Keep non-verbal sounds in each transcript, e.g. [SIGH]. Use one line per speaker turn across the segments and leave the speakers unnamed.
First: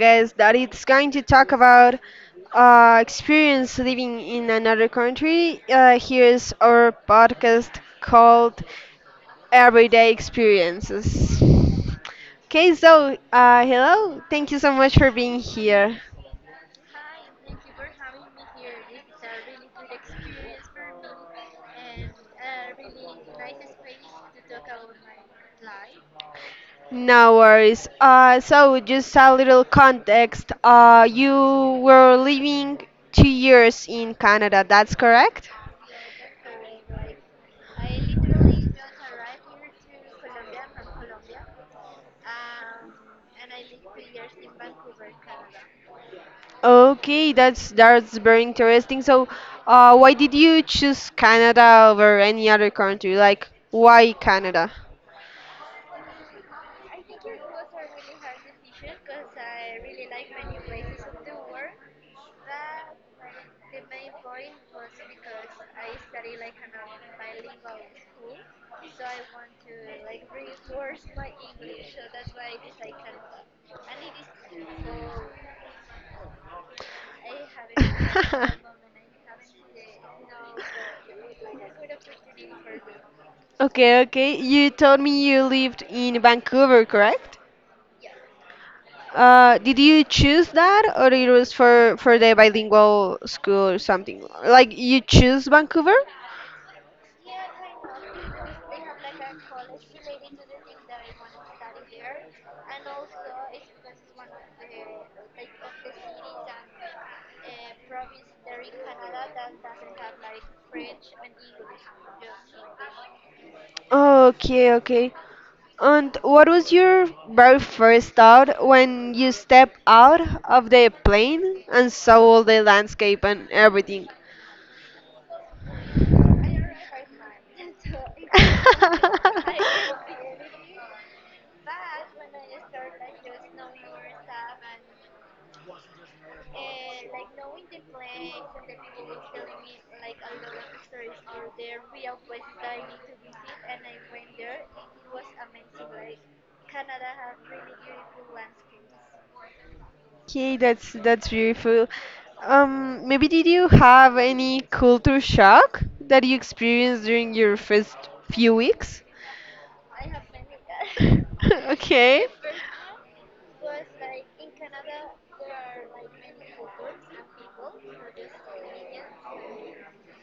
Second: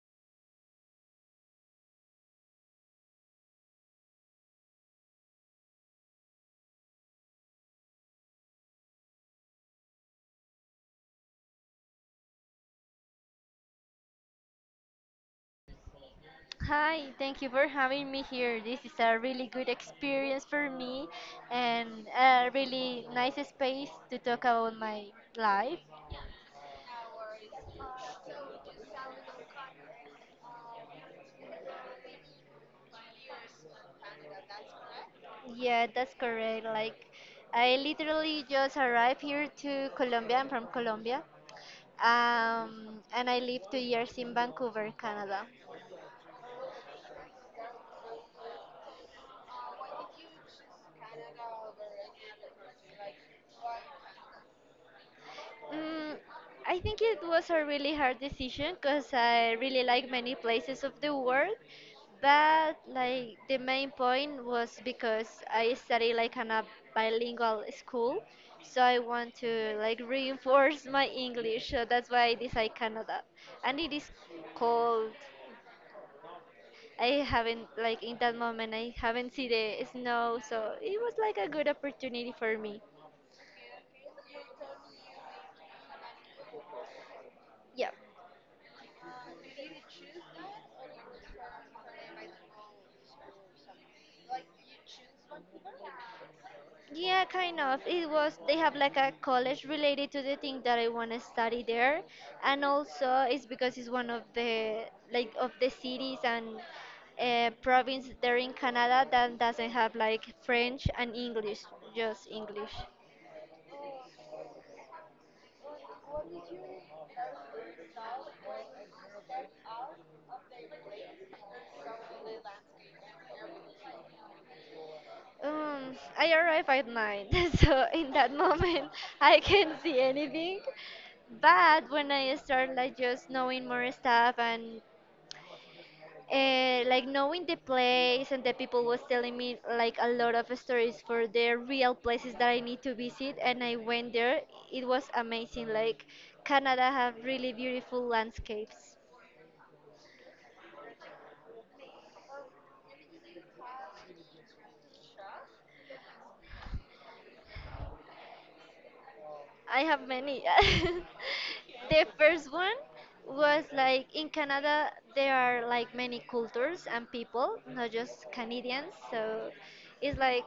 guest that is going to talk about experience living in another country. Here's our podcast called Everyday Experiences. Okay, so hello, thank you so much for being here.
Hi, thank you for having me here. This is a really good experience for me and a really nice space to talk about my life.
No worries. So just a little context. You were living 2 years in Canada, that's correct?
Yeah, that's correct. Like, I literally just arrived here to Colombia. I'm from Colombia. And I lived 2 years in Vancouver, Canada.
Okay, that's very interesting. So, why did you choose Canada over any other country? Like, why Canada?
Mm, I think it was a really hard decision because I really like many places of the world, but like the main point was because I study like in a bilingual school, so I want to like reinforce my English, so that's why I decided Canada, and it is cold. I haven't like in that moment I haven't seen the snow, so it was like
[LAUGHS]
a good opportunity for me.
Okay, okay. You told me you lived in Vancouver, correct?
Yeah.
Did you choose that, or it was for the bilingual school or something? Like you choose Vancouver?
Yeah, kind of. It was, they have like a college related to the thing that I want to study there. And also it's because it's one of the, like, of the cities and province there in Canada that doesn't have like French and English, just English.
Okay, okay. And what was your very first thought when you stepped out of the plane and saw all the landscape and everything?
I arrived at nine,
[LAUGHS]
[LAUGHS] so in that moment I can't see anything. But when I start like just knowing more stuff and like knowing the place and the people was telling me like a lot of stories for the real places that I need to visit and I went there, it was amazing. Like Canada have really beautiful landscapes.
Okay, that's beautiful. Maybe did you have any culture shock that you experienced during your first few weeks?
I have many. [LAUGHS]
[LAUGHS]
The
Okay.
first one was like in Canada there are like many cultures and people, not just Canadians, so it's like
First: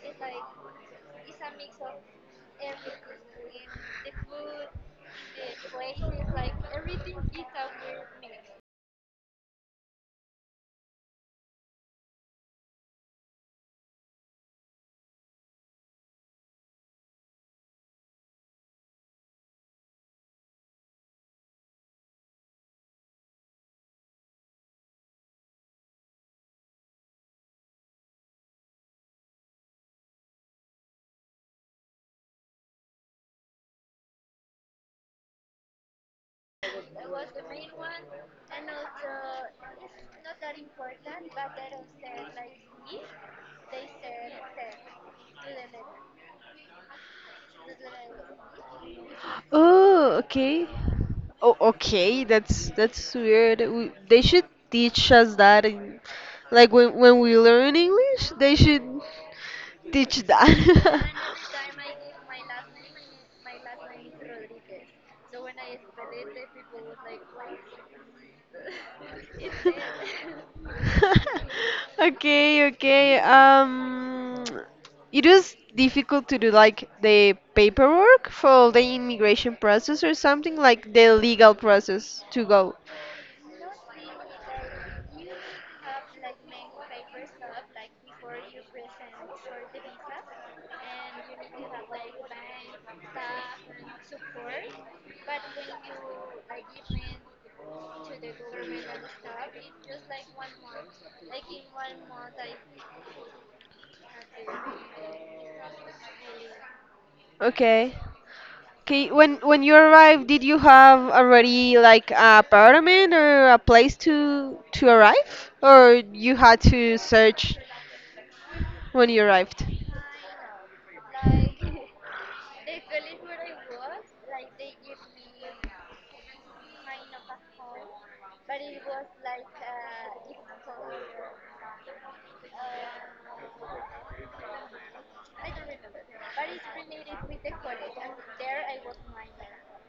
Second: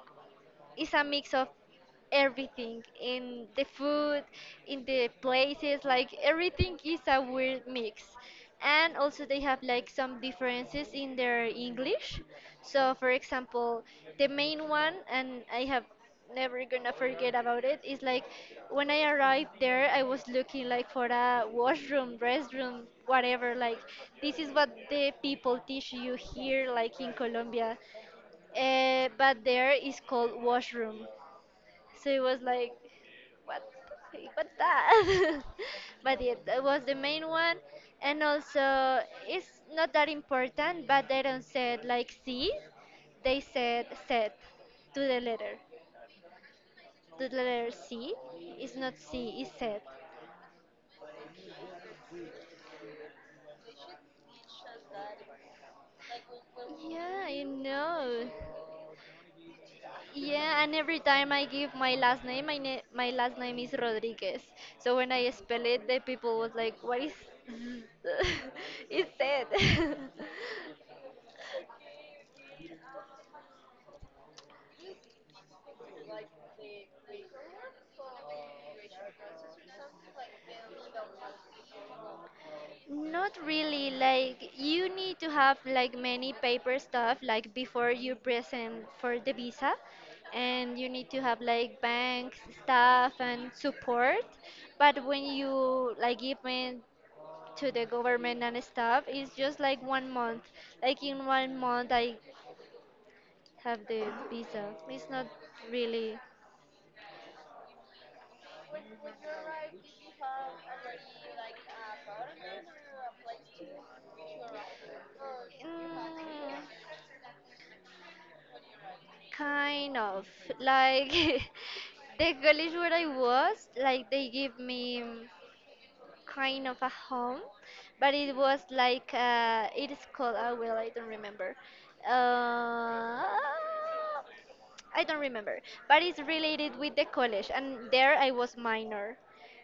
it's a mix of everything, in the food, in the places, like everything is a weird mix. And also they have like some differences in their English. So for example, the main one and I have never gonna forget about it is like when I arrived there I was looking like for a washroom, restroom, whatever, like this is what the people teach you here like in Colombia, but there is called washroom. So it was like, what, the heck, what that? [LAUGHS] But yeah, that was the main one. And also, it's not that important, but they don't say it like C, they said set to the letter. To the letter C, it's not C, it's set.
Oh, okay. Oh, okay. That's weird. They should teach us that in, like when we
Yeah, you
learn English,
know.
they should teach
Yeah, and every time I give my last name, my
that.
last name is Rodriguez. So when
[LAUGHS] [LAUGHS]
I spell it, the people was like, "What is [LAUGHS] is that?" [LAUGHS]
Okay, okay. It was difficult to do like the paperwork for the immigration process or something like the legal process to go.
Not really. Like you need to have like many paper stuff like before you present for the visa, and you need to have like bank stuff and support. But when you like give me to the government and stuff it's just like 1 month. Like in 1 month, I have the visa. It's not really.
Okay. Okay, when you arrived, did you have already like a apartment or a place to arrive,
Mm,
or you had to search when you arrived?
kind of. Like [LAUGHS] the college where I was, like they give me kind of a home, but it was like it is called. Oh well, I don't remember. Uh, I don't remember, but it's related with the college, and there I was minor,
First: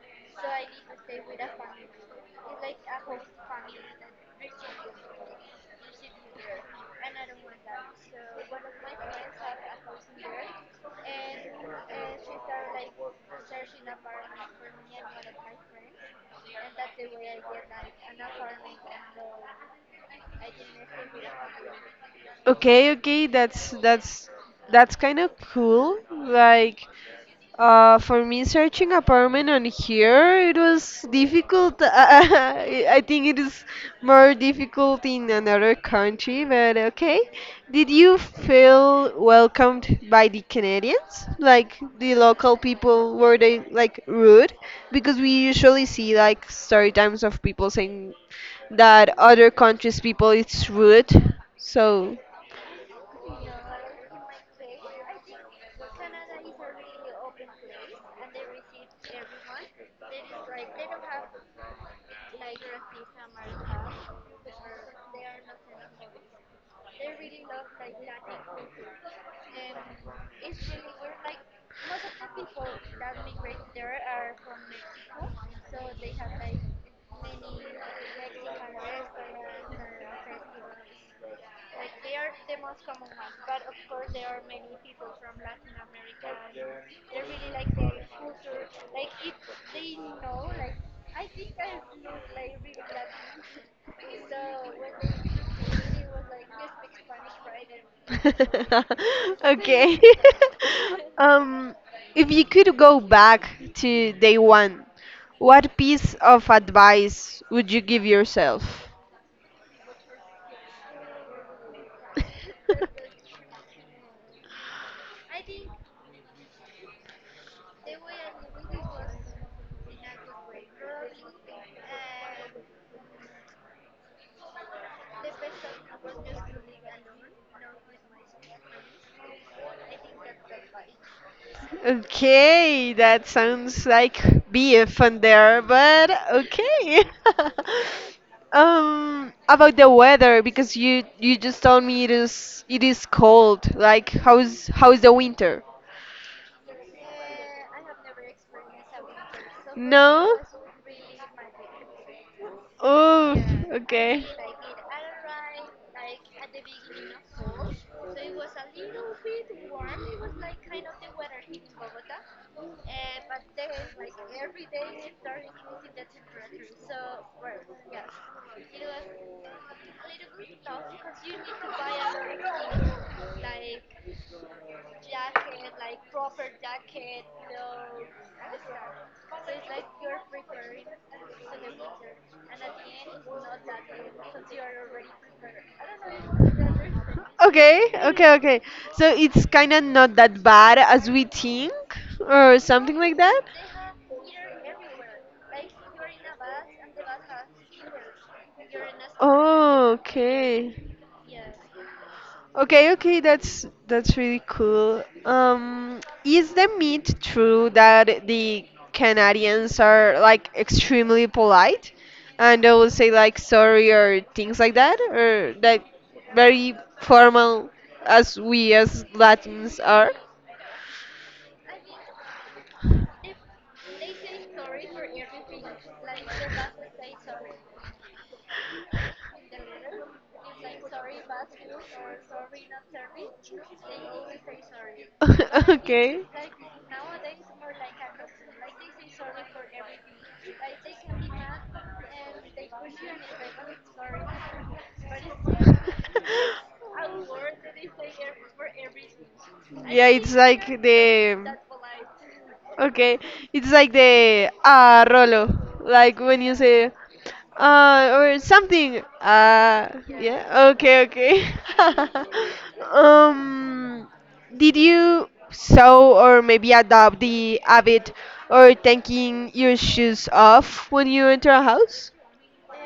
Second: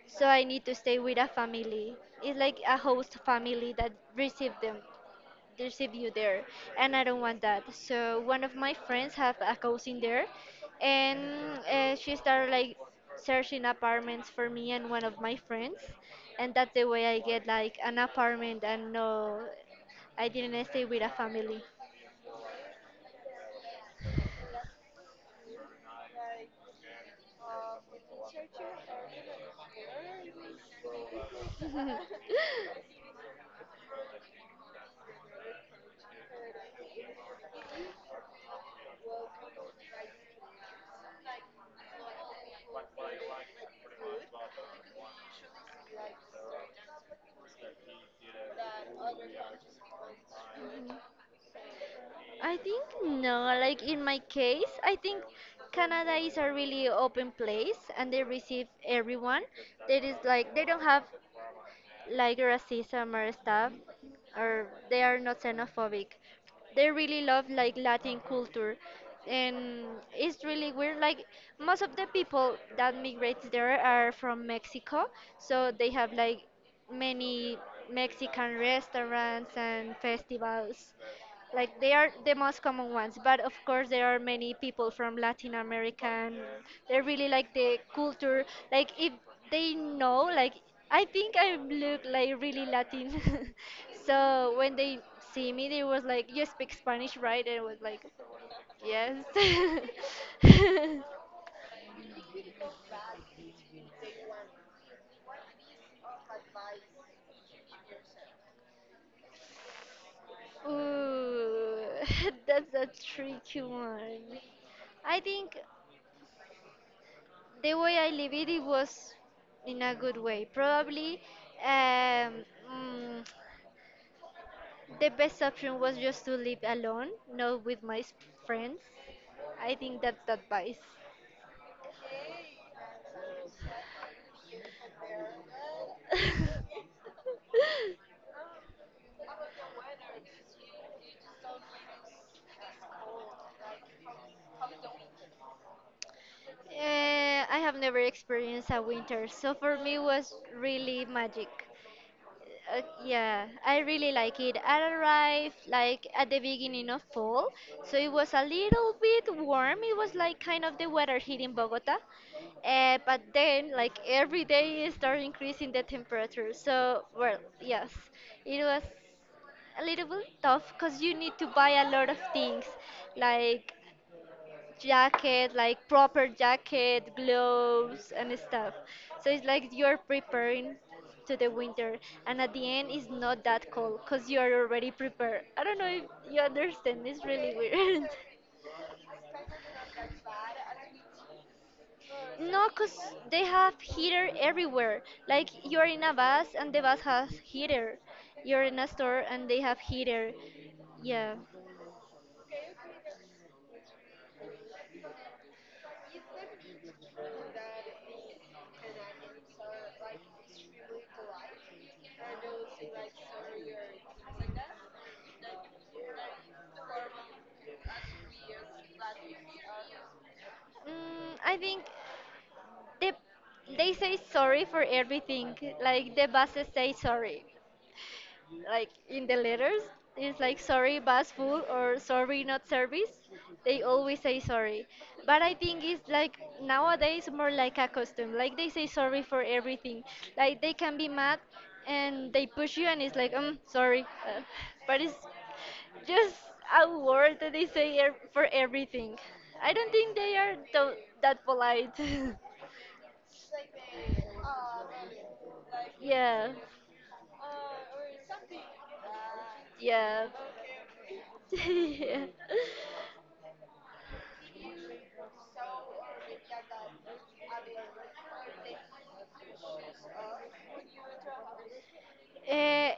so I need to stay with a family. It's like a host family that received them, there's a view there, and I don't want that. So one of my friends have a cousin there, and she started like searching apartments for me and one of my friends, and that's the way I get like an apartment. And no, I didn't stay with a family.
Okay, okay, that's kind of cool. Like, for me searching apartment on here, it was difficult. [LAUGHS]
[LAUGHS]
I think it is more difficult in another country, but okay. Did you feel welcomed by the Canadians? Like the local people, were they like rude? Because we usually see like story times of people saying that other countries people it's rude. So.
I think no. Like in my case, I think Canada is a really open place and they receive everyone. There is like they don't have like racism or stuff, or they are not xenophobic. They really love like Latin culture, and it's really weird. Like most of the people that migrate there are from Mexico, so they have like many Mexican restaurants and festivals. Like they are the most common ones, but of course there are many people from Latin America, and they really like the culture. Like if they know, like I think I look like really Latin, [LAUGHS] so when they see me they was like, you speak Spanish, right? And I was like, yes.
[LAUGHS] Okay. [LAUGHS]
[LAUGHS]
Um, if you could go back to day one, what piece of advice would you give yourself?
Ooh, [LAUGHS] that's a
[LAUGHS]
tricky one. I think the way I live it, it was in a good way. Probably um, mm, the best option was just to live alone, not with my s- friends. I think that's the advice.
Okay, that sounds like beef on there, but
[LAUGHS]
okay. [LAUGHS] About the weather, because you just told me it is cold. Like, how's the winter?
I have never experienced a winter, so for me it
No?
was really magic. Yeah, I really like it. I arrived like at the beginning of fall, so it was a little bit warm. It was like kind of the weather here in Bogota, but then like every day it started increasing the temperature. So well, yes, it was a little bit tough because you need to buy a lot of things like jacket, like proper jacket, gloves, and stuff. So it's like you're preparing to the winter, and at the end, it's not that cold because you are already prepared. I don't know if you understand, it's really
Okay,
weird. [LAUGHS]
okay, okay. So it's kind of not that bad as we think, or
No,
something
because
like that.
they have heater everywhere. Like you're in a bus and the bus has heater. You're in a store and they have
Oh,
heater.
okay.
Yeah.
Okay, okay, that's really cool. Is the myth true that the Canadians are like extremely polite and they will say like sorry or things like that, or like very formal as we as Latins are?
I think they, they say sorry for everything. Like the buses say sorry, like in the
[LAUGHS]
letters. It's like sorry bus full or sorry not service. They always say sorry, but I think
[LAUGHS]
it's
Okay.
like nowadays more like a custom. Like they say sorry for everything. Like they can be mad and they push you and it's like sorry. uh, but it's just a word that they say for
[LAUGHS]
everything. I don't think
Yeah,
they
it's
are
like
tho- that
the.
polite.
Okay, it's like the ah Rolo,
[LAUGHS]
like
Yeah.
when you say or something.
Yeah.
Yeah. Okay,
[LAUGHS]
okay.
Yeah.
[LAUGHS] um, did you sew or maybe adopt the habit or taking your shoes off when you enter a house?
Uh,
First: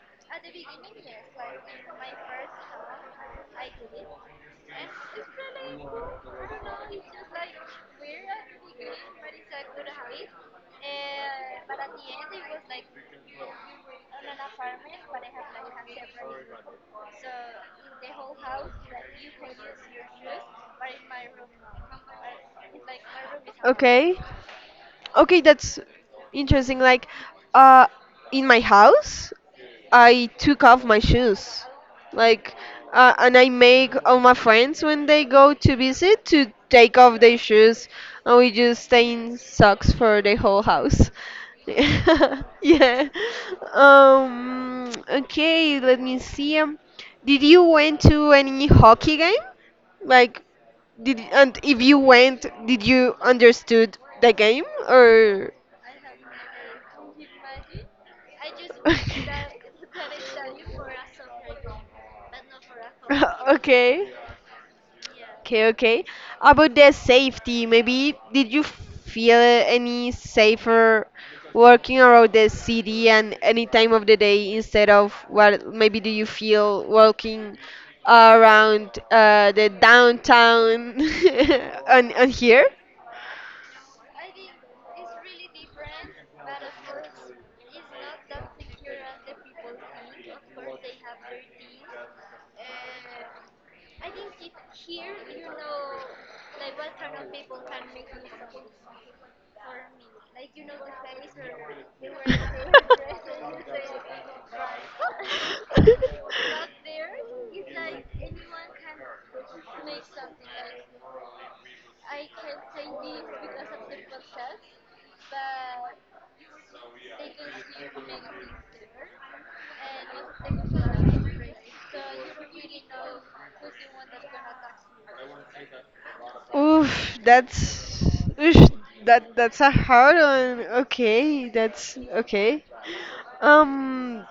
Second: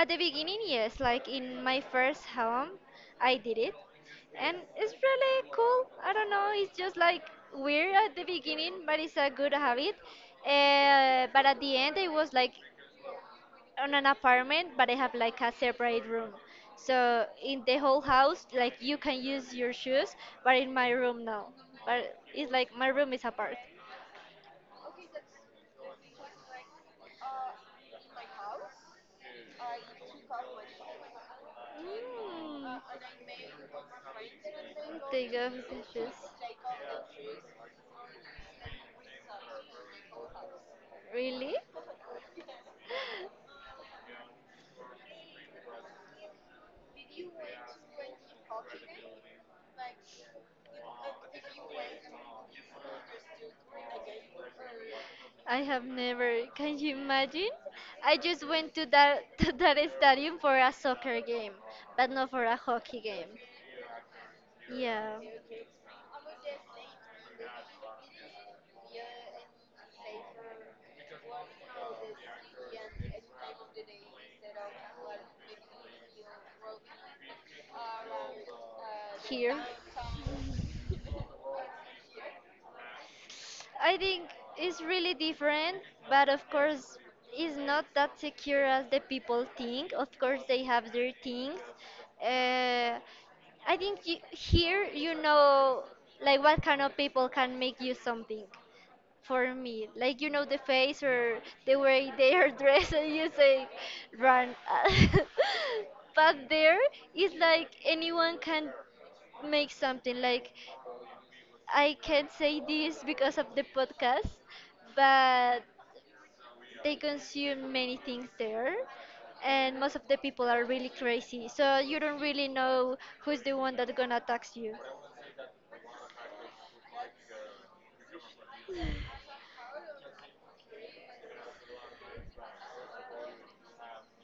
at the beginning, yes, like in my first home, I did it. And it's really cool. I don't know, it's just like weird at the beginning, but it's a good habit. But at the end, I was like on an apartment, but I have like a separate room. So in the whole house, like you can use your shoes, but in my room, no. But it's like my room is apart.
Okay. Okay, that's interesting. Like, uh, in my house, I took off my shoes,
Uh,
like,
and
and I make
Mm.
all my
take Mm.
friends when they
off Take
go to
the shoes,
visit
shoes.
to take off their shoes, and we just stay in socks for the whole house.
Really?
[LAUGHS] Yeah. Okay. Let me see. Did you went to any hockey game? Like did and if you went, did you understood the game or?
I have never. Can you imagine? I just went to that [LAUGHS]
[LAUGHS]
to that stadium for a soccer game, but not for a hockey game.
Okay.
Yeah.
Okay, okay. About the safety, maybe did you feel any safer working around the city and any time of the day instead of what maybe do you feel walking around the downtown [LAUGHS] on here?
I think it's really different, but of course, it's not that secure as the people think. Of course, they have their things. Uh, I think you, here you know, like what kind of people can make you something. For me, like you know the face or the way they are [LAUGHS] dressed, and you say, "Run." [LAUGHS]
[LAUGHS]
But there, it's like anyone can make something. Like I can't say this because of the podcast, but they consume many things there, and most of the people are really crazy. So you don't really know who's the one that's gonna attack you.
Oof, that's oof, that's a hard one. Okay, that's okay. Um,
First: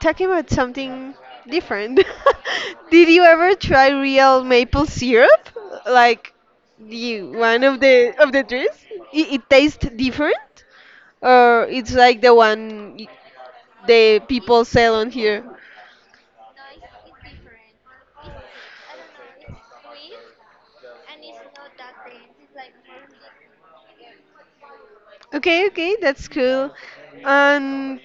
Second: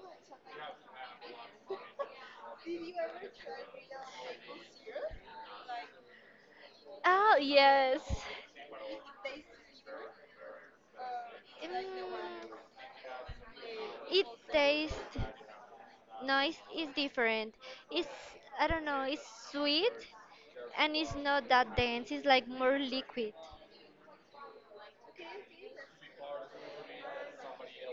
Talking about something different, [LAUGHS] did you ever try real maple syrup? Like the
Oh
one of
yes,
the of the trees? It tastes different,
Mm,
or it's like the one
it
the people sell
tastes
on here.
nice. It's different. It's, I don't know. It's sweet, and it's not that dense. It's like more liquid.
Okay, okay, that's cool. And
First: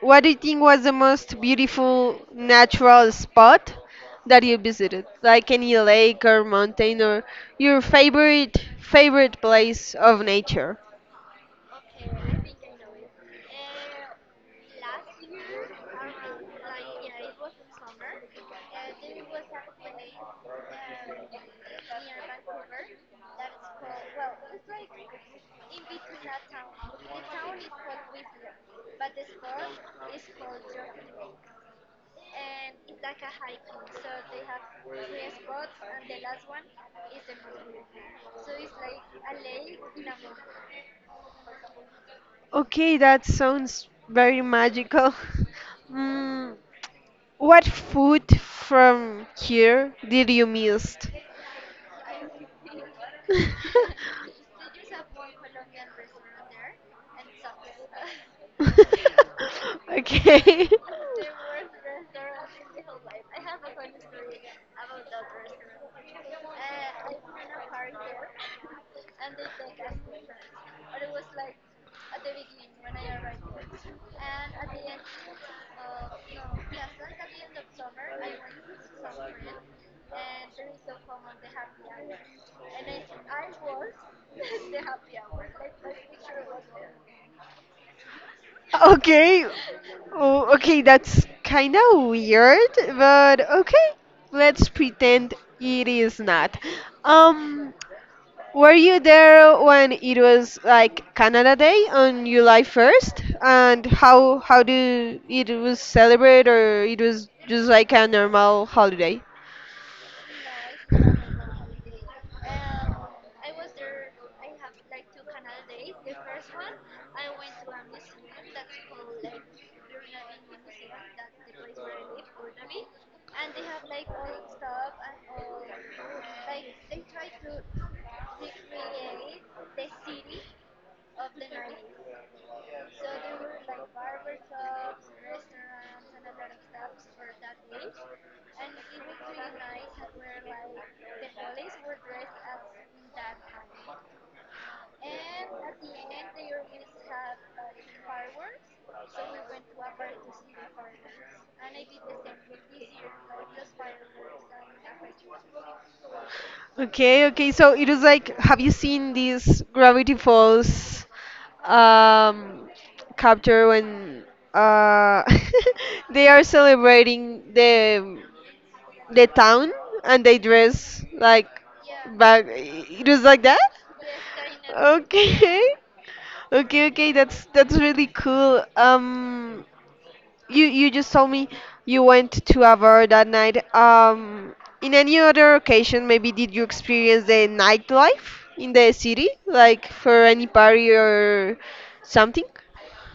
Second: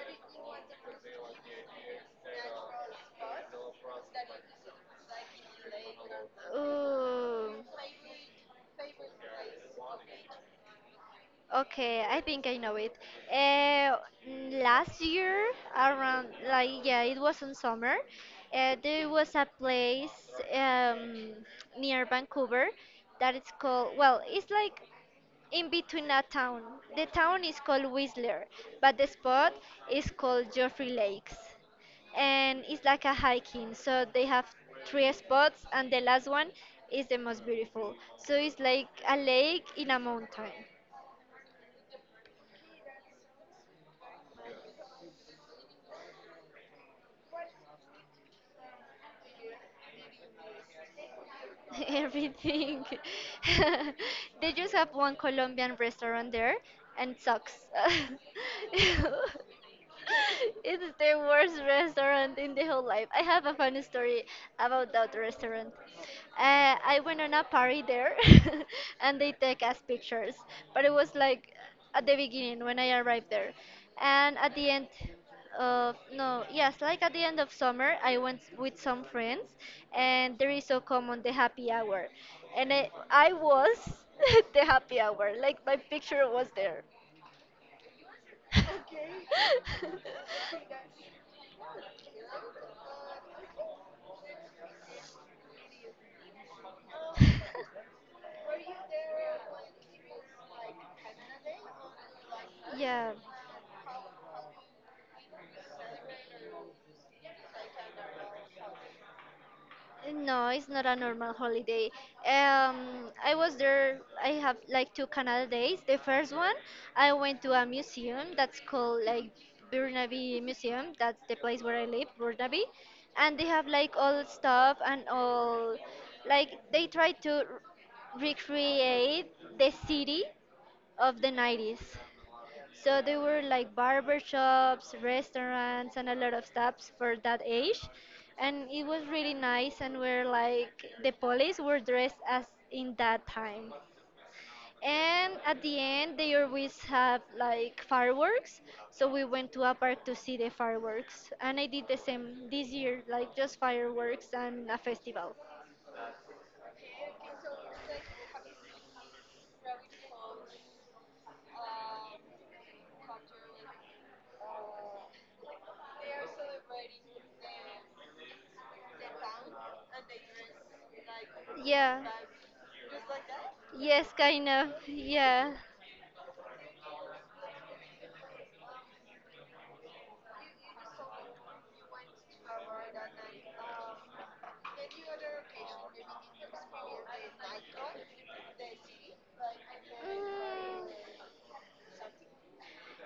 what do you think was the most beautiful natural spot that you visited? Like any lake or mountain or
Ooh.
your favorite place of nature?
Okay, I think I know it. Uh, last year, around, like yeah, it was in summer. There was a place, near Vancouver that is called, well, it's like in between a town. The town is called Whistler, but the spot is called Joffrey Lakes, and it's like a hiking. So they have three spots, and the last one is the most beautiful. So it's like a lake in a mountain.
Okay, that sounds very magical. [LAUGHS] Mm, what food from here did you miss?
[LAUGHS] Everything. [LAUGHS] They just have one Colombian restaurant there and sucks. [LAUGHS] It's the worst restaurant in the whole life. I have a funny story about that restaurant. I went on a party there [LAUGHS] and they take us pictures, but it was like at the beginning when I arrived there. And at the end, no, yes, like at the end of summer, I went with some
[LAUGHS]
friends, and there is so common the happy hour, and I was [LAUGHS] the happy hour.
[LAUGHS]
Like my picture was there.
Okay. Oh, okay, that's kind of weird, but okay. Let's pretend it is not. Um,
[LAUGHS]
were you there when it was like Canada Day on July
Yeah.
1st? And how do it was celebrated or it was just like a normal holiday?
No, it's not a normal holiday. I was there. I have like two Canada days. The first one, I went to a museum that's called like Burnaby Museum. That's the place where I live, Burnaby, and they have like all stuff and all. Like they try to recreate the city of the 90s. So they were like barber shops, restaurants, and a lot of stops for that age. And it was really nice, and we're like, the police were dressed as in that time. And at the end, they always have like fireworks. So we went to a park to see the fireworks. And I did the same this year, like just fireworks and a festival.
Okay, okay. So it is like, have you seen these Gravity Falls um, capture when uh, [LAUGHS] they are celebrating the town and they dress like
Yeah.
back? It was like that?
Yes, kind of. Yeah.
Okay, [LAUGHS] okay, okay. That's really cool. You just told me you went to a bar that night. In any other occasion, maybe did you experience the nightlife in the city, like for any party
Mm,
or something?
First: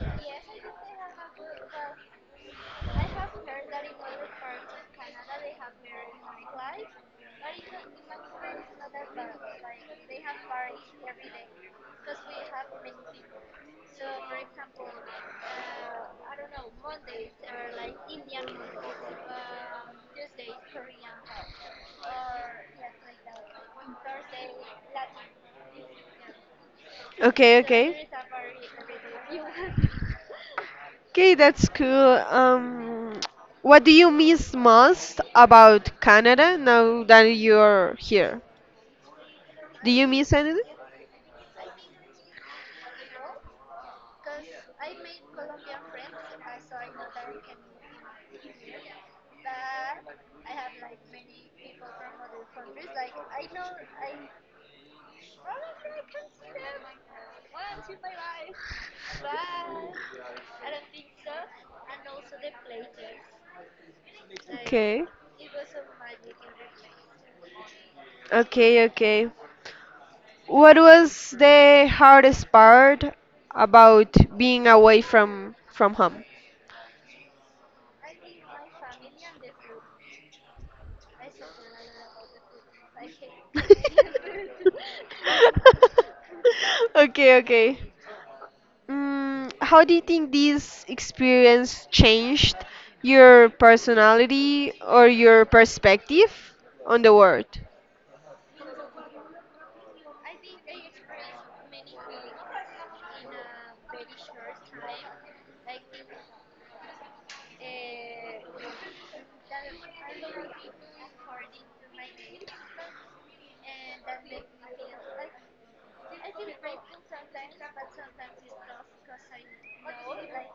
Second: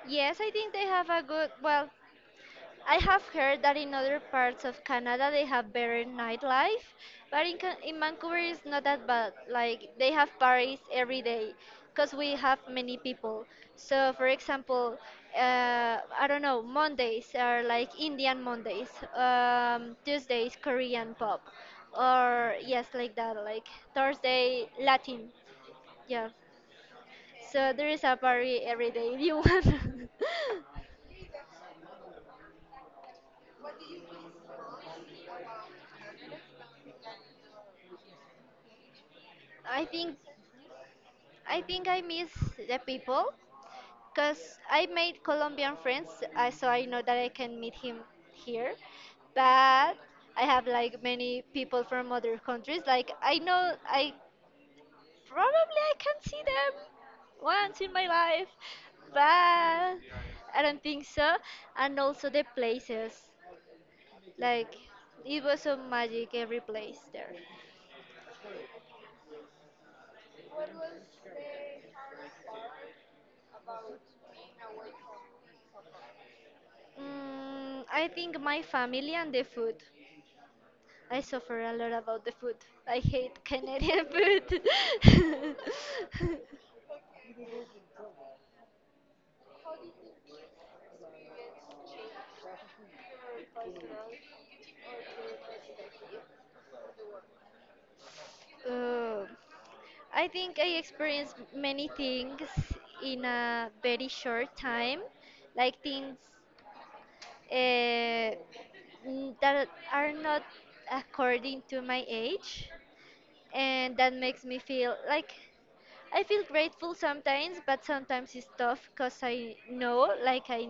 yes, I think they have a good, I have heard that in other parts of Canada they have better nightlife, but in Vancouver it's not that bad. Like they have parties every day because we have many people. So, for example, I don't know, Mondays are like Indian Mondays, Tuesdays, Korean pop, or yes, like that, like Thursday, Latin. Yeah.
Okay,
So there is
okay.
a party every day if you want. [LAUGHS]
Okay, that's cool. What do you miss most about Canada now that you're here?
I
Do you
think
miss anything?
I think I miss the people because I made Colombian friends, so I know that I can meet him here. But I have like many people from other countries. Like I know I probably I can see them once in my life, but I don't think so. And also the places, like
Okay,
it was so magic every place there.
okay, okay. What was the hardest part about being away from home?
I think my family and the food. I suffer a lot about the food. I hate Canadian
[LAUGHS]
food. [LAUGHS]
Okay, okay. How do you think this experience changed your personality or your perspective on the world?
Uh, I think I experienced many things in a very short time, like things uh, that are not according to my age, and that makes me feel like I feel grateful sometimes, but sometimes it's tough because I know like I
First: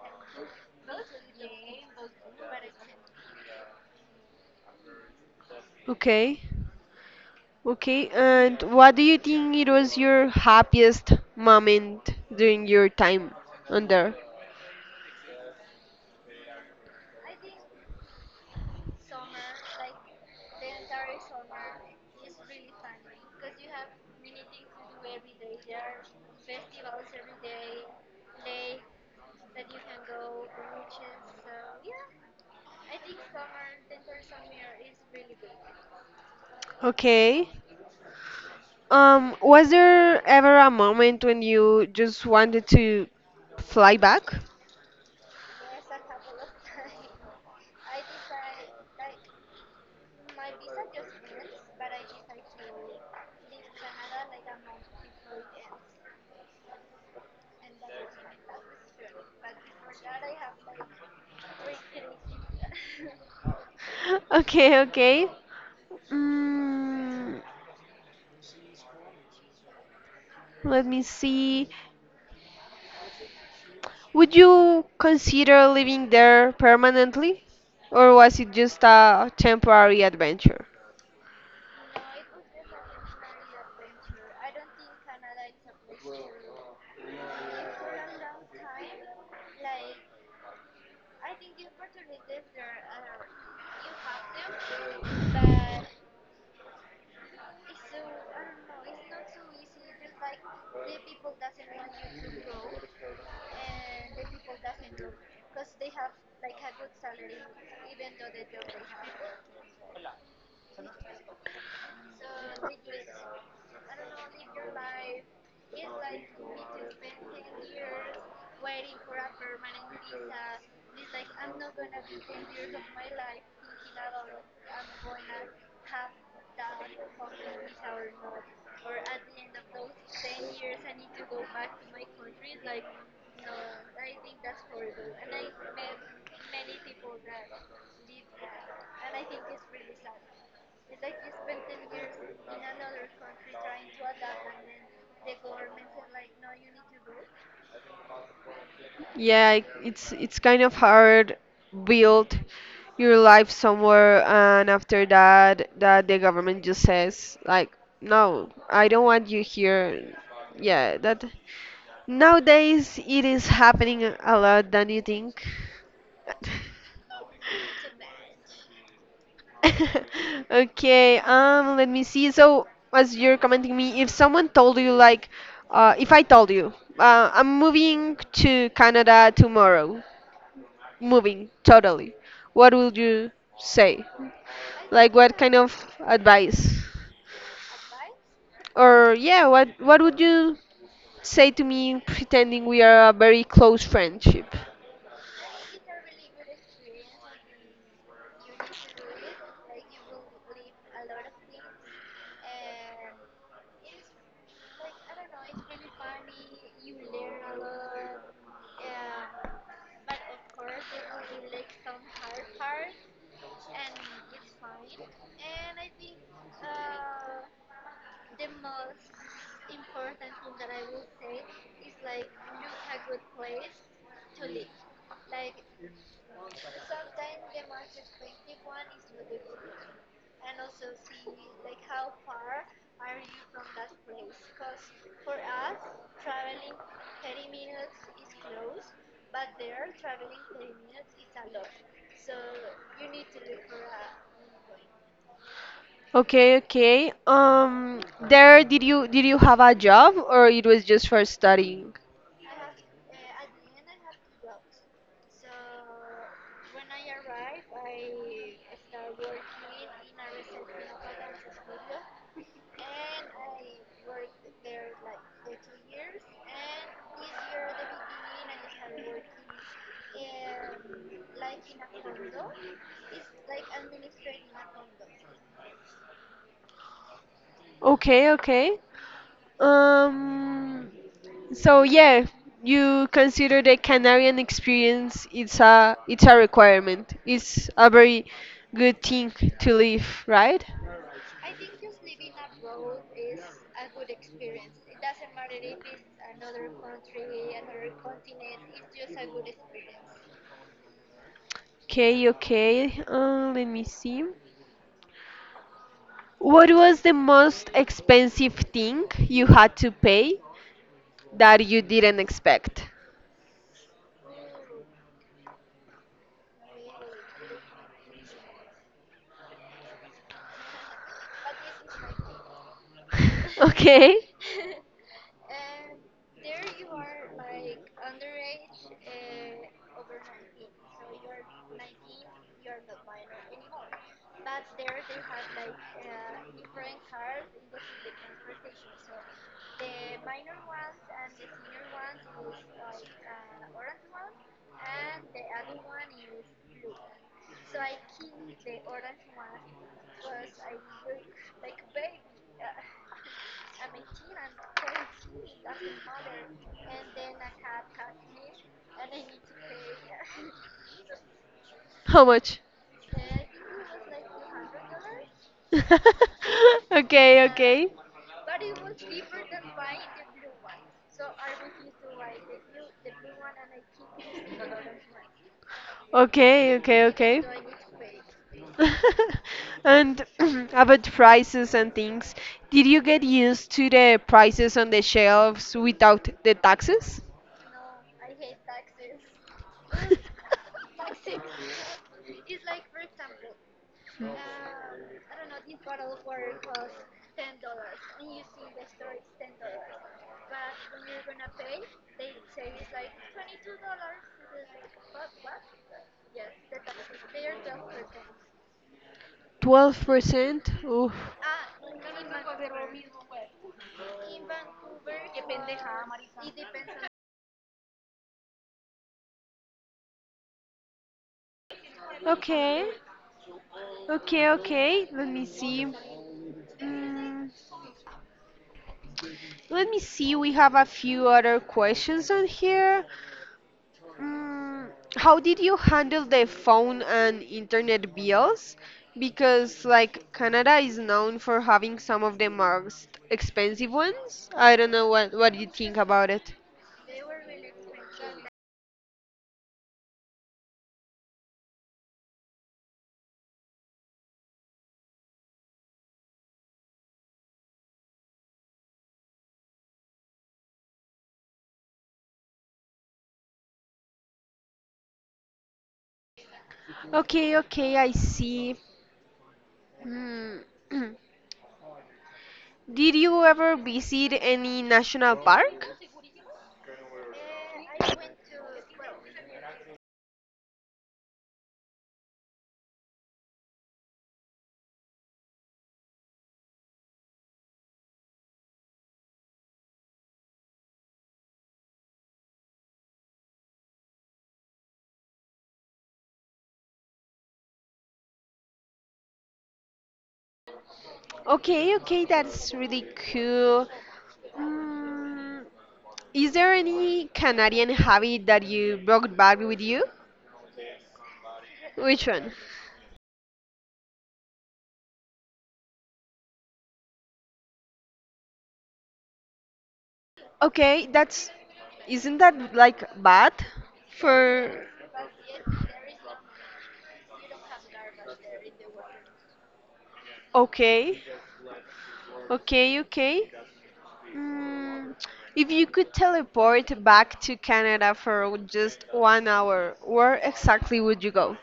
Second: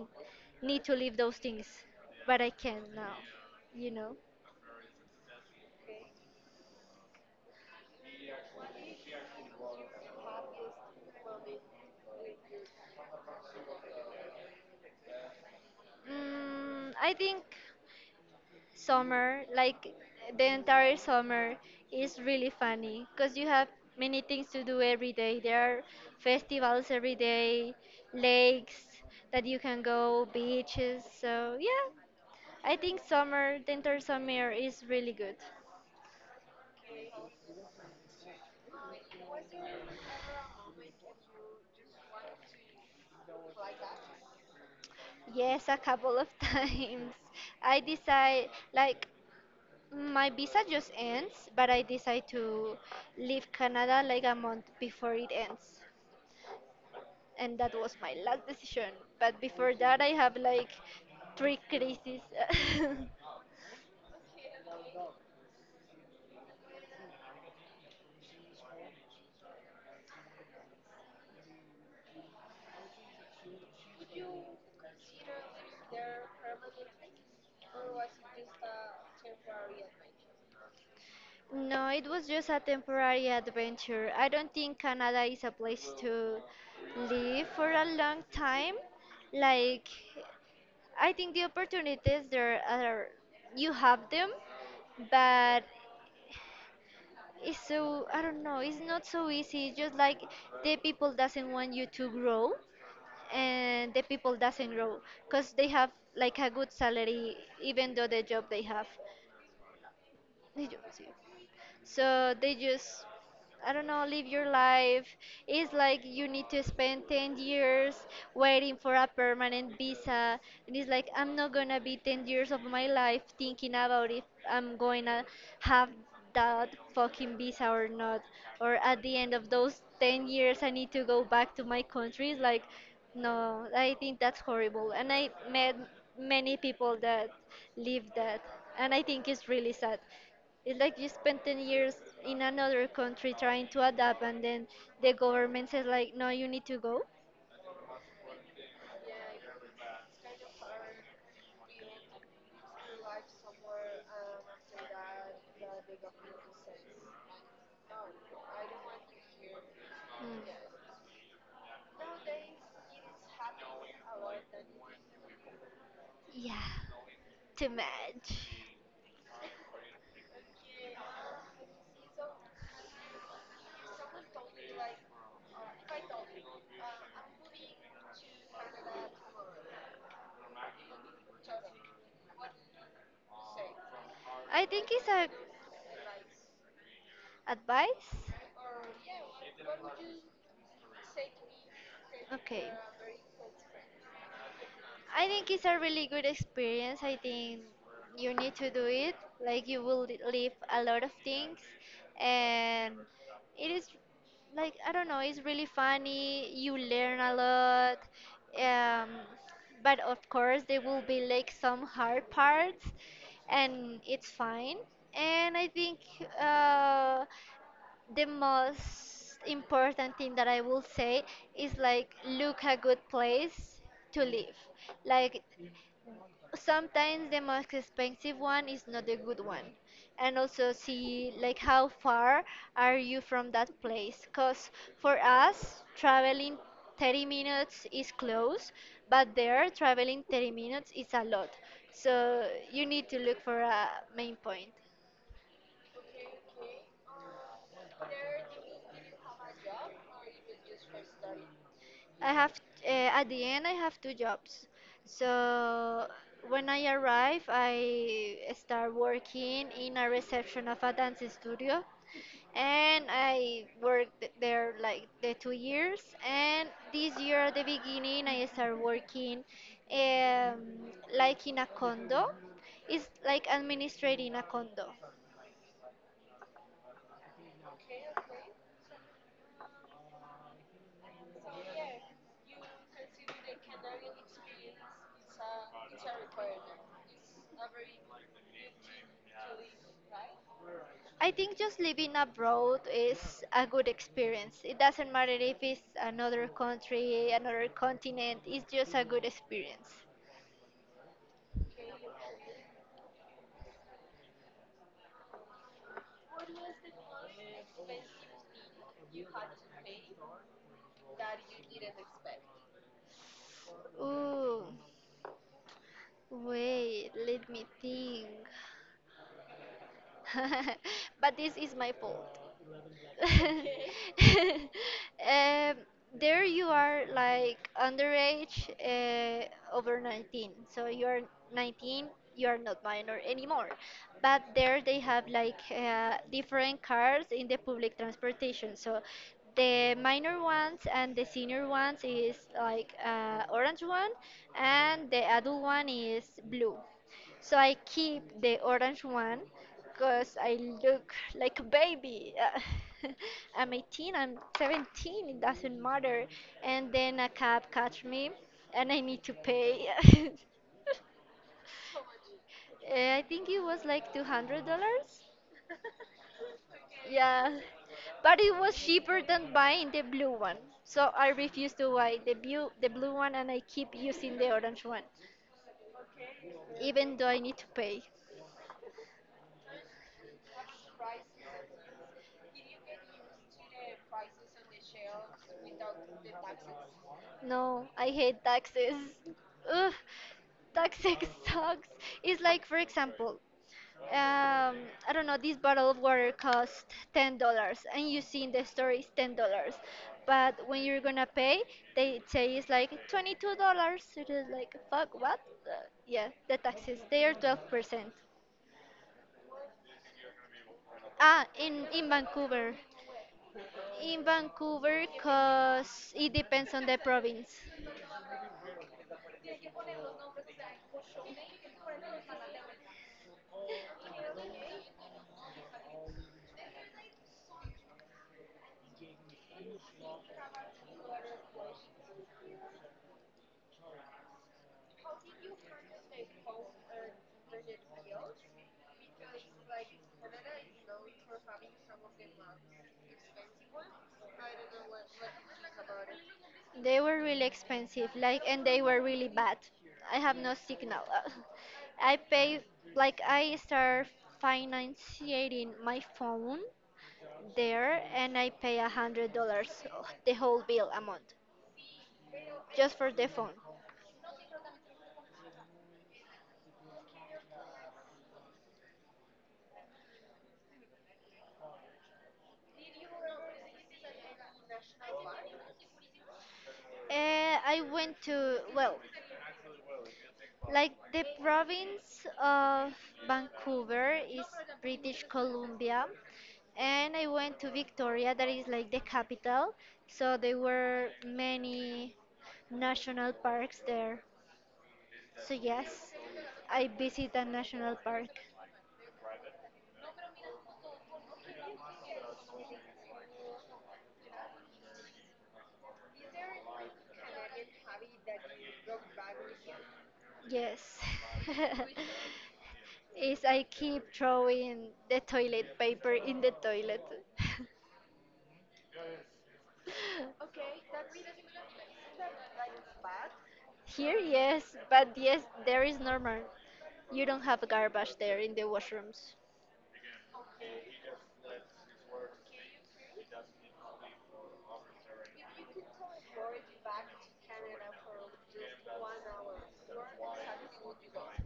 need to leave those things, but I can't now, you know.
Okay, okay. And what do you think it was your happiest moment during your time on there?
I think summer, like the entire summer, is really funny because you have many things to do every day. There are festivals every day, lakes that you can go, beaches. So, yeah, I think summer, the entire summer is really good.
Okay. Was there ever a moment when you just wanted to fly back? [LAUGHS]
Yes, a couple of [LAUGHS] times. I decide, like, my visa just ends, but I decide to leave Canada like a month before it ends. And that was my last decision. But before that, I have like three crises. [LAUGHS]
Okay, okay. Mm, let me see. Would you consider living there permanently? Or was it just a temporary adventure?
No, it was just a temporary adventure. I don't think Canada is a place to live for a long time. Like, I think the opportunities there are you have them, but it's so I don't know. It's not so easy. It's just like the people doesn't want you to grow, and the people doesn't grow because they have like a good salary even though the job they have. They do- sí. So they just I don't know, live your life. It's like you need to spend 10 years waiting for a permanent visa. And it's like, I'm not gonna be 10 years of my life thinking about if I'm gonna have that fucking visa or not. Or at the end of those 10 years, I need to go back to my country. It's like, no, I think that's horrible. And I met many people that live that. And I think it's really sad. It's like you spend 10 years in another country trying to adapt, and then the government says, like, no, you need to go.
Yeah, it's kind of hard build your life somewhere and after that the government just says like no, I don't want you here.
Mm.
Yeah, that nowadays it is happening a lot than you think.
Yeah,
[LAUGHS]
too much.
[LAUGHS] Okay, let me see. So, as you're commenting me, if someone told you, like, if I told you, I'm moving to Canada tomorrow, moving totally, what would you say?
I think
Like,
it's
what
a
kind of advice?
advice.
Or yeah, what would you say to me, pretending
Okay.
we are a very close friendship?
I think it's a really good experience. I think you need to do it. Like you will li- leave a lot of things, and it is like I don't know. It's really funny. You learn a lot. Um, but of course there will be like some hard parts, and it's fine. And I think uh, the most important thing that I will say is like look a good place to live. Like sometimes the most expensive one is not a good one. And also see like how far are you from that place cuz for us traveling 30 minutes is close, but there traveling 30 minutes is a lot. So you need to look for a main point.
Okay, okay. There, did you have a job or it was just for studying?
I have uh, at the end I have two jobs. So when I arrive, I start working in a reception of a dance studio, and I worked there like the 2 years. And this year at the beginning, I start working um, like in a condo. It's like administrating a condo.
Okay, okay. Um, so yeah, you consider the Canarian experience. It's a requirement. It's a very good thing to live, right?
I think just living abroad is a good experience. It doesn't matter if it's another country, another continent, it's just a good experience.
Okay, okay. Let me see. What was the most expensive thing you had to pay that you didn't expect?
Ooh, wait, let me think. [LAUGHS] But this is my fault. [LAUGHS]
[LAUGHS] Okay,
um, there you are like underage over 19 so you're 19 you are not minor anymore but there they have like different cars in the public transportation so the minor ones and the senior ones is like orange one and the adult one is blue so I keep the orange one because I look like a baby. [LAUGHS] I'm 18, I'm 17, it doesn't matter. And then a cab catch me and I need to pay. [LAUGHS]
how much?
Eh, I think it was like $200.
[LAUGHS] Okay,
Yeah.
okay.
But it was cheaper than buying the blue one. So I refuse to buy the blue one and I keep using the orange one,
Okay, okay,
even though I
okay.
need to pay.
[LAUGHS] And [CLEARS THROAT] about prices and things, did you get used to the prices on the shelves without the taxes?
No, I hate taxes. Ugh,
[LAUGHS]
taxes [LAUGHS] sucks. It's like, for example, um, I don't know, this bottle of water costs $10, and you see in the store it's $10, but when you're gonna pay, they say it's like $22. It is like fuck what? Uh, yeah, the taxes they are 12%.
12%? Oof.
Ah, in Vancouver, in Vancouver, cause it depends on the province.
Okay, okay, okay. Let me see. Mm, let me see. We have a few other questions on here. Mm, how did you handle the phone and internet bills? Because like Canada is known for having some of the most expensive ones. I don't know what you think about it.
They were really expensive, like, and they were really bad. I have no signal. [LAUGHS] I pay, like, I start financing my phone there, and I pay $100, the whole bill a month, just for the phone.
Okay, okay, I see. Hmm. [CLEARS THROAT] Did you ever visit any national park?
I went to well. Like the province of Vancouver is British Columbia, and I went to Victoria, that is like the capital. So there were many national parks there. So yes, I visit a national park.
Okay, okay, that's really cool. Mm, is there any Canadian habit that you brought back with you?
Yes.
Which one?
[LAUGHS] Is I keep throwing the toilet paper in the toilet. [LAUGHS]
Okay, that's isn't that like bad
Here,
for
yes, but yes, there is normal. You don't have garbage there in the washrooms.
okay, okay, okay. Mm, if you could teleport back to Canada for just one hour, where exactly would you go?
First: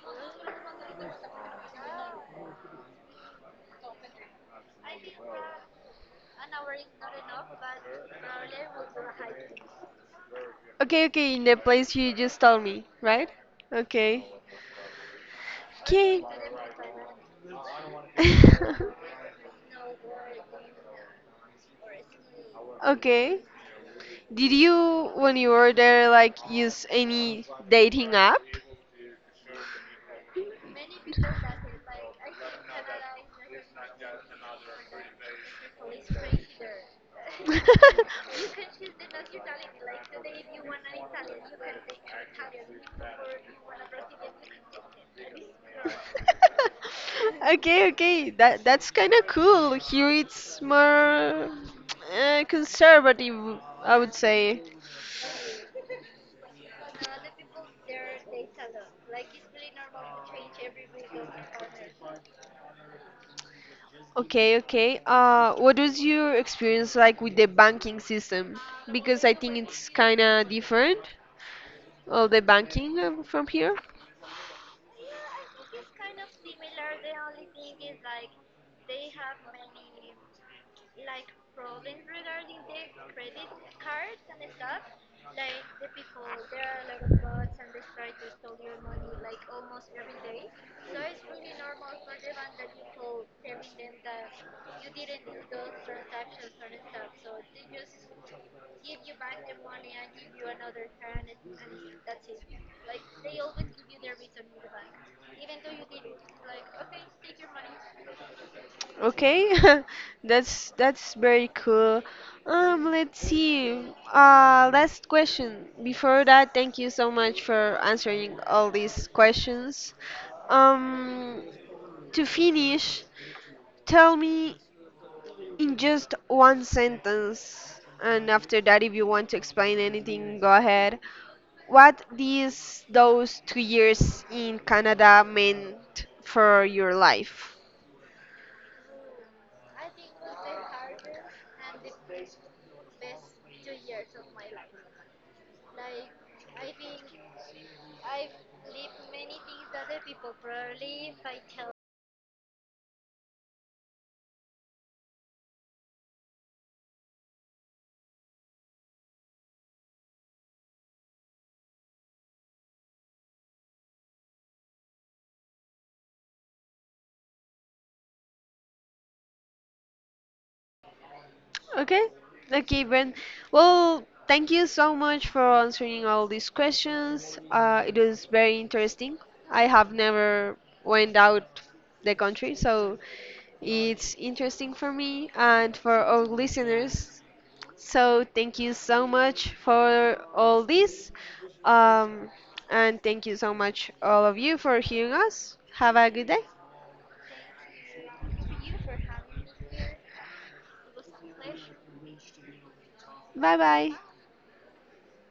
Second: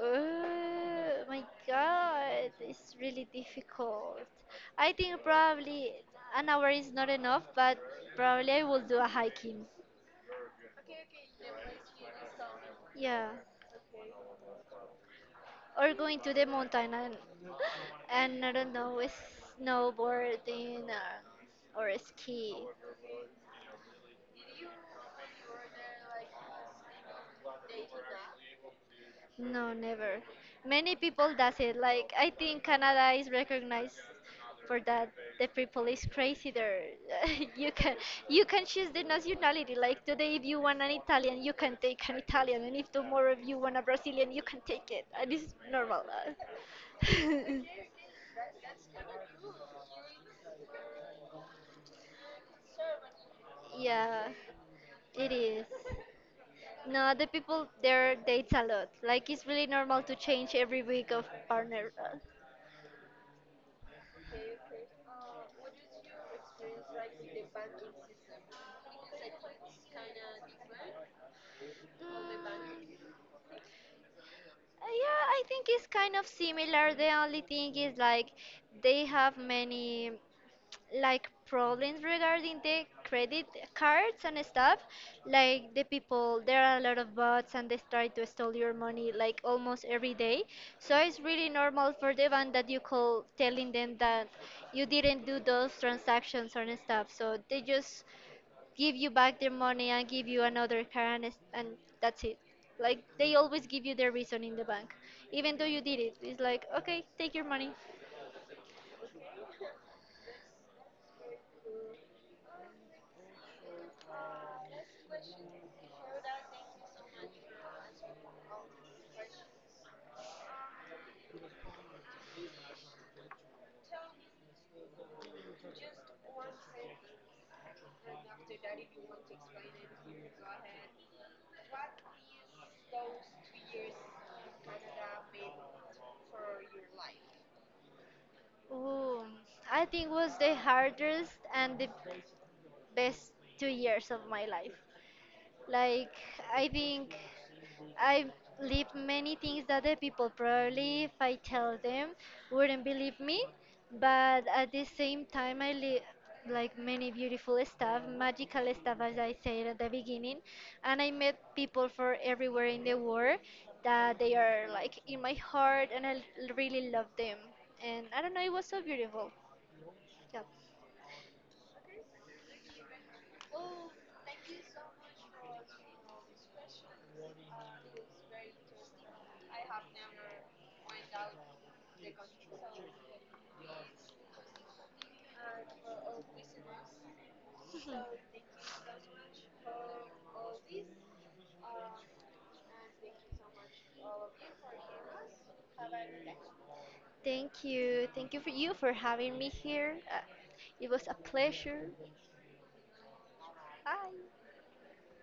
Oh my god, it's really difficult. I think probably an hour is not enough, but probably I will do a hiking.
Okay, okay, in the place you just told me,
Yeah,
right? Okay.
or going
Okay.
to the mountain and I don't know,
[LAUGHS]
snowboarding or ski.
Okay. Did you, when you were there, like use any dating app? [LAUGHS]
No, never. Many people does it. Like I think Canada is recognized for that. The people is crazy there. [LAUGHS] you can
[LAUGHS]
you can choose the nationality. Like today, if you want an Italian, you can take an Italian, and if tomorrow if you want a Brazilian, you can take it. And it's normal.
Okay,
[LAUGHS]
okay, that's kind of cool. Here it's more conservative, I would
Yeah,
say.
it is. No, the people there dates a lot. Like it's really normal to change every week of partner.
Okay, okay. What was your experience like with the banking system? Because I think it's kind of different, all the
Mm,
banking from here.
Yeah, I think it's kind of similar. The only thing is like they have many [TSK] like problems regarding the credit cards and stuff. Like the people, there are a lot of bots and they try to steal your money like almost every day. So it's really normal for the one that you call telling them that you didn't do those transactions and stuff. So they just give you back their money and give you another car and that's it, like they always give you the reason in the bank even though you did it. It's like, okay, take your money.
Okay, [LAUGHS] that's very cool. Let's see. Last question. Before that, thank you so much for answering all these questions. Um, to finish, tell me in just one sentence, and after that, if you want to explain anything, go ahead. What these those 2 years in Canada meant for your life?
Ooh, I think was the hardest and the best 2 years of my life. Like, I think I've lived many things that the people probably, if I tell them, wouldn't believe me. But at the same time, I live like many beautiful stuff, magical stuff, as I said at the beginning. And I met people from everywhere in the world that they are like in my heart, and really love them. And I don't know, it was so beautiful.
Okay, okay, Brent. Well, thank you so much for answering all these questions. It was very interesting. I have never went out the country, so it's interesting for me and for our listeners.
Yeah. [LAUGHS]
So thank you so much for all this. Um, and thank you so much all of you for hearing us. Have a good day.
Thank you. Thank you for having me here. It was a pleasure.
Bye bye.
Bye.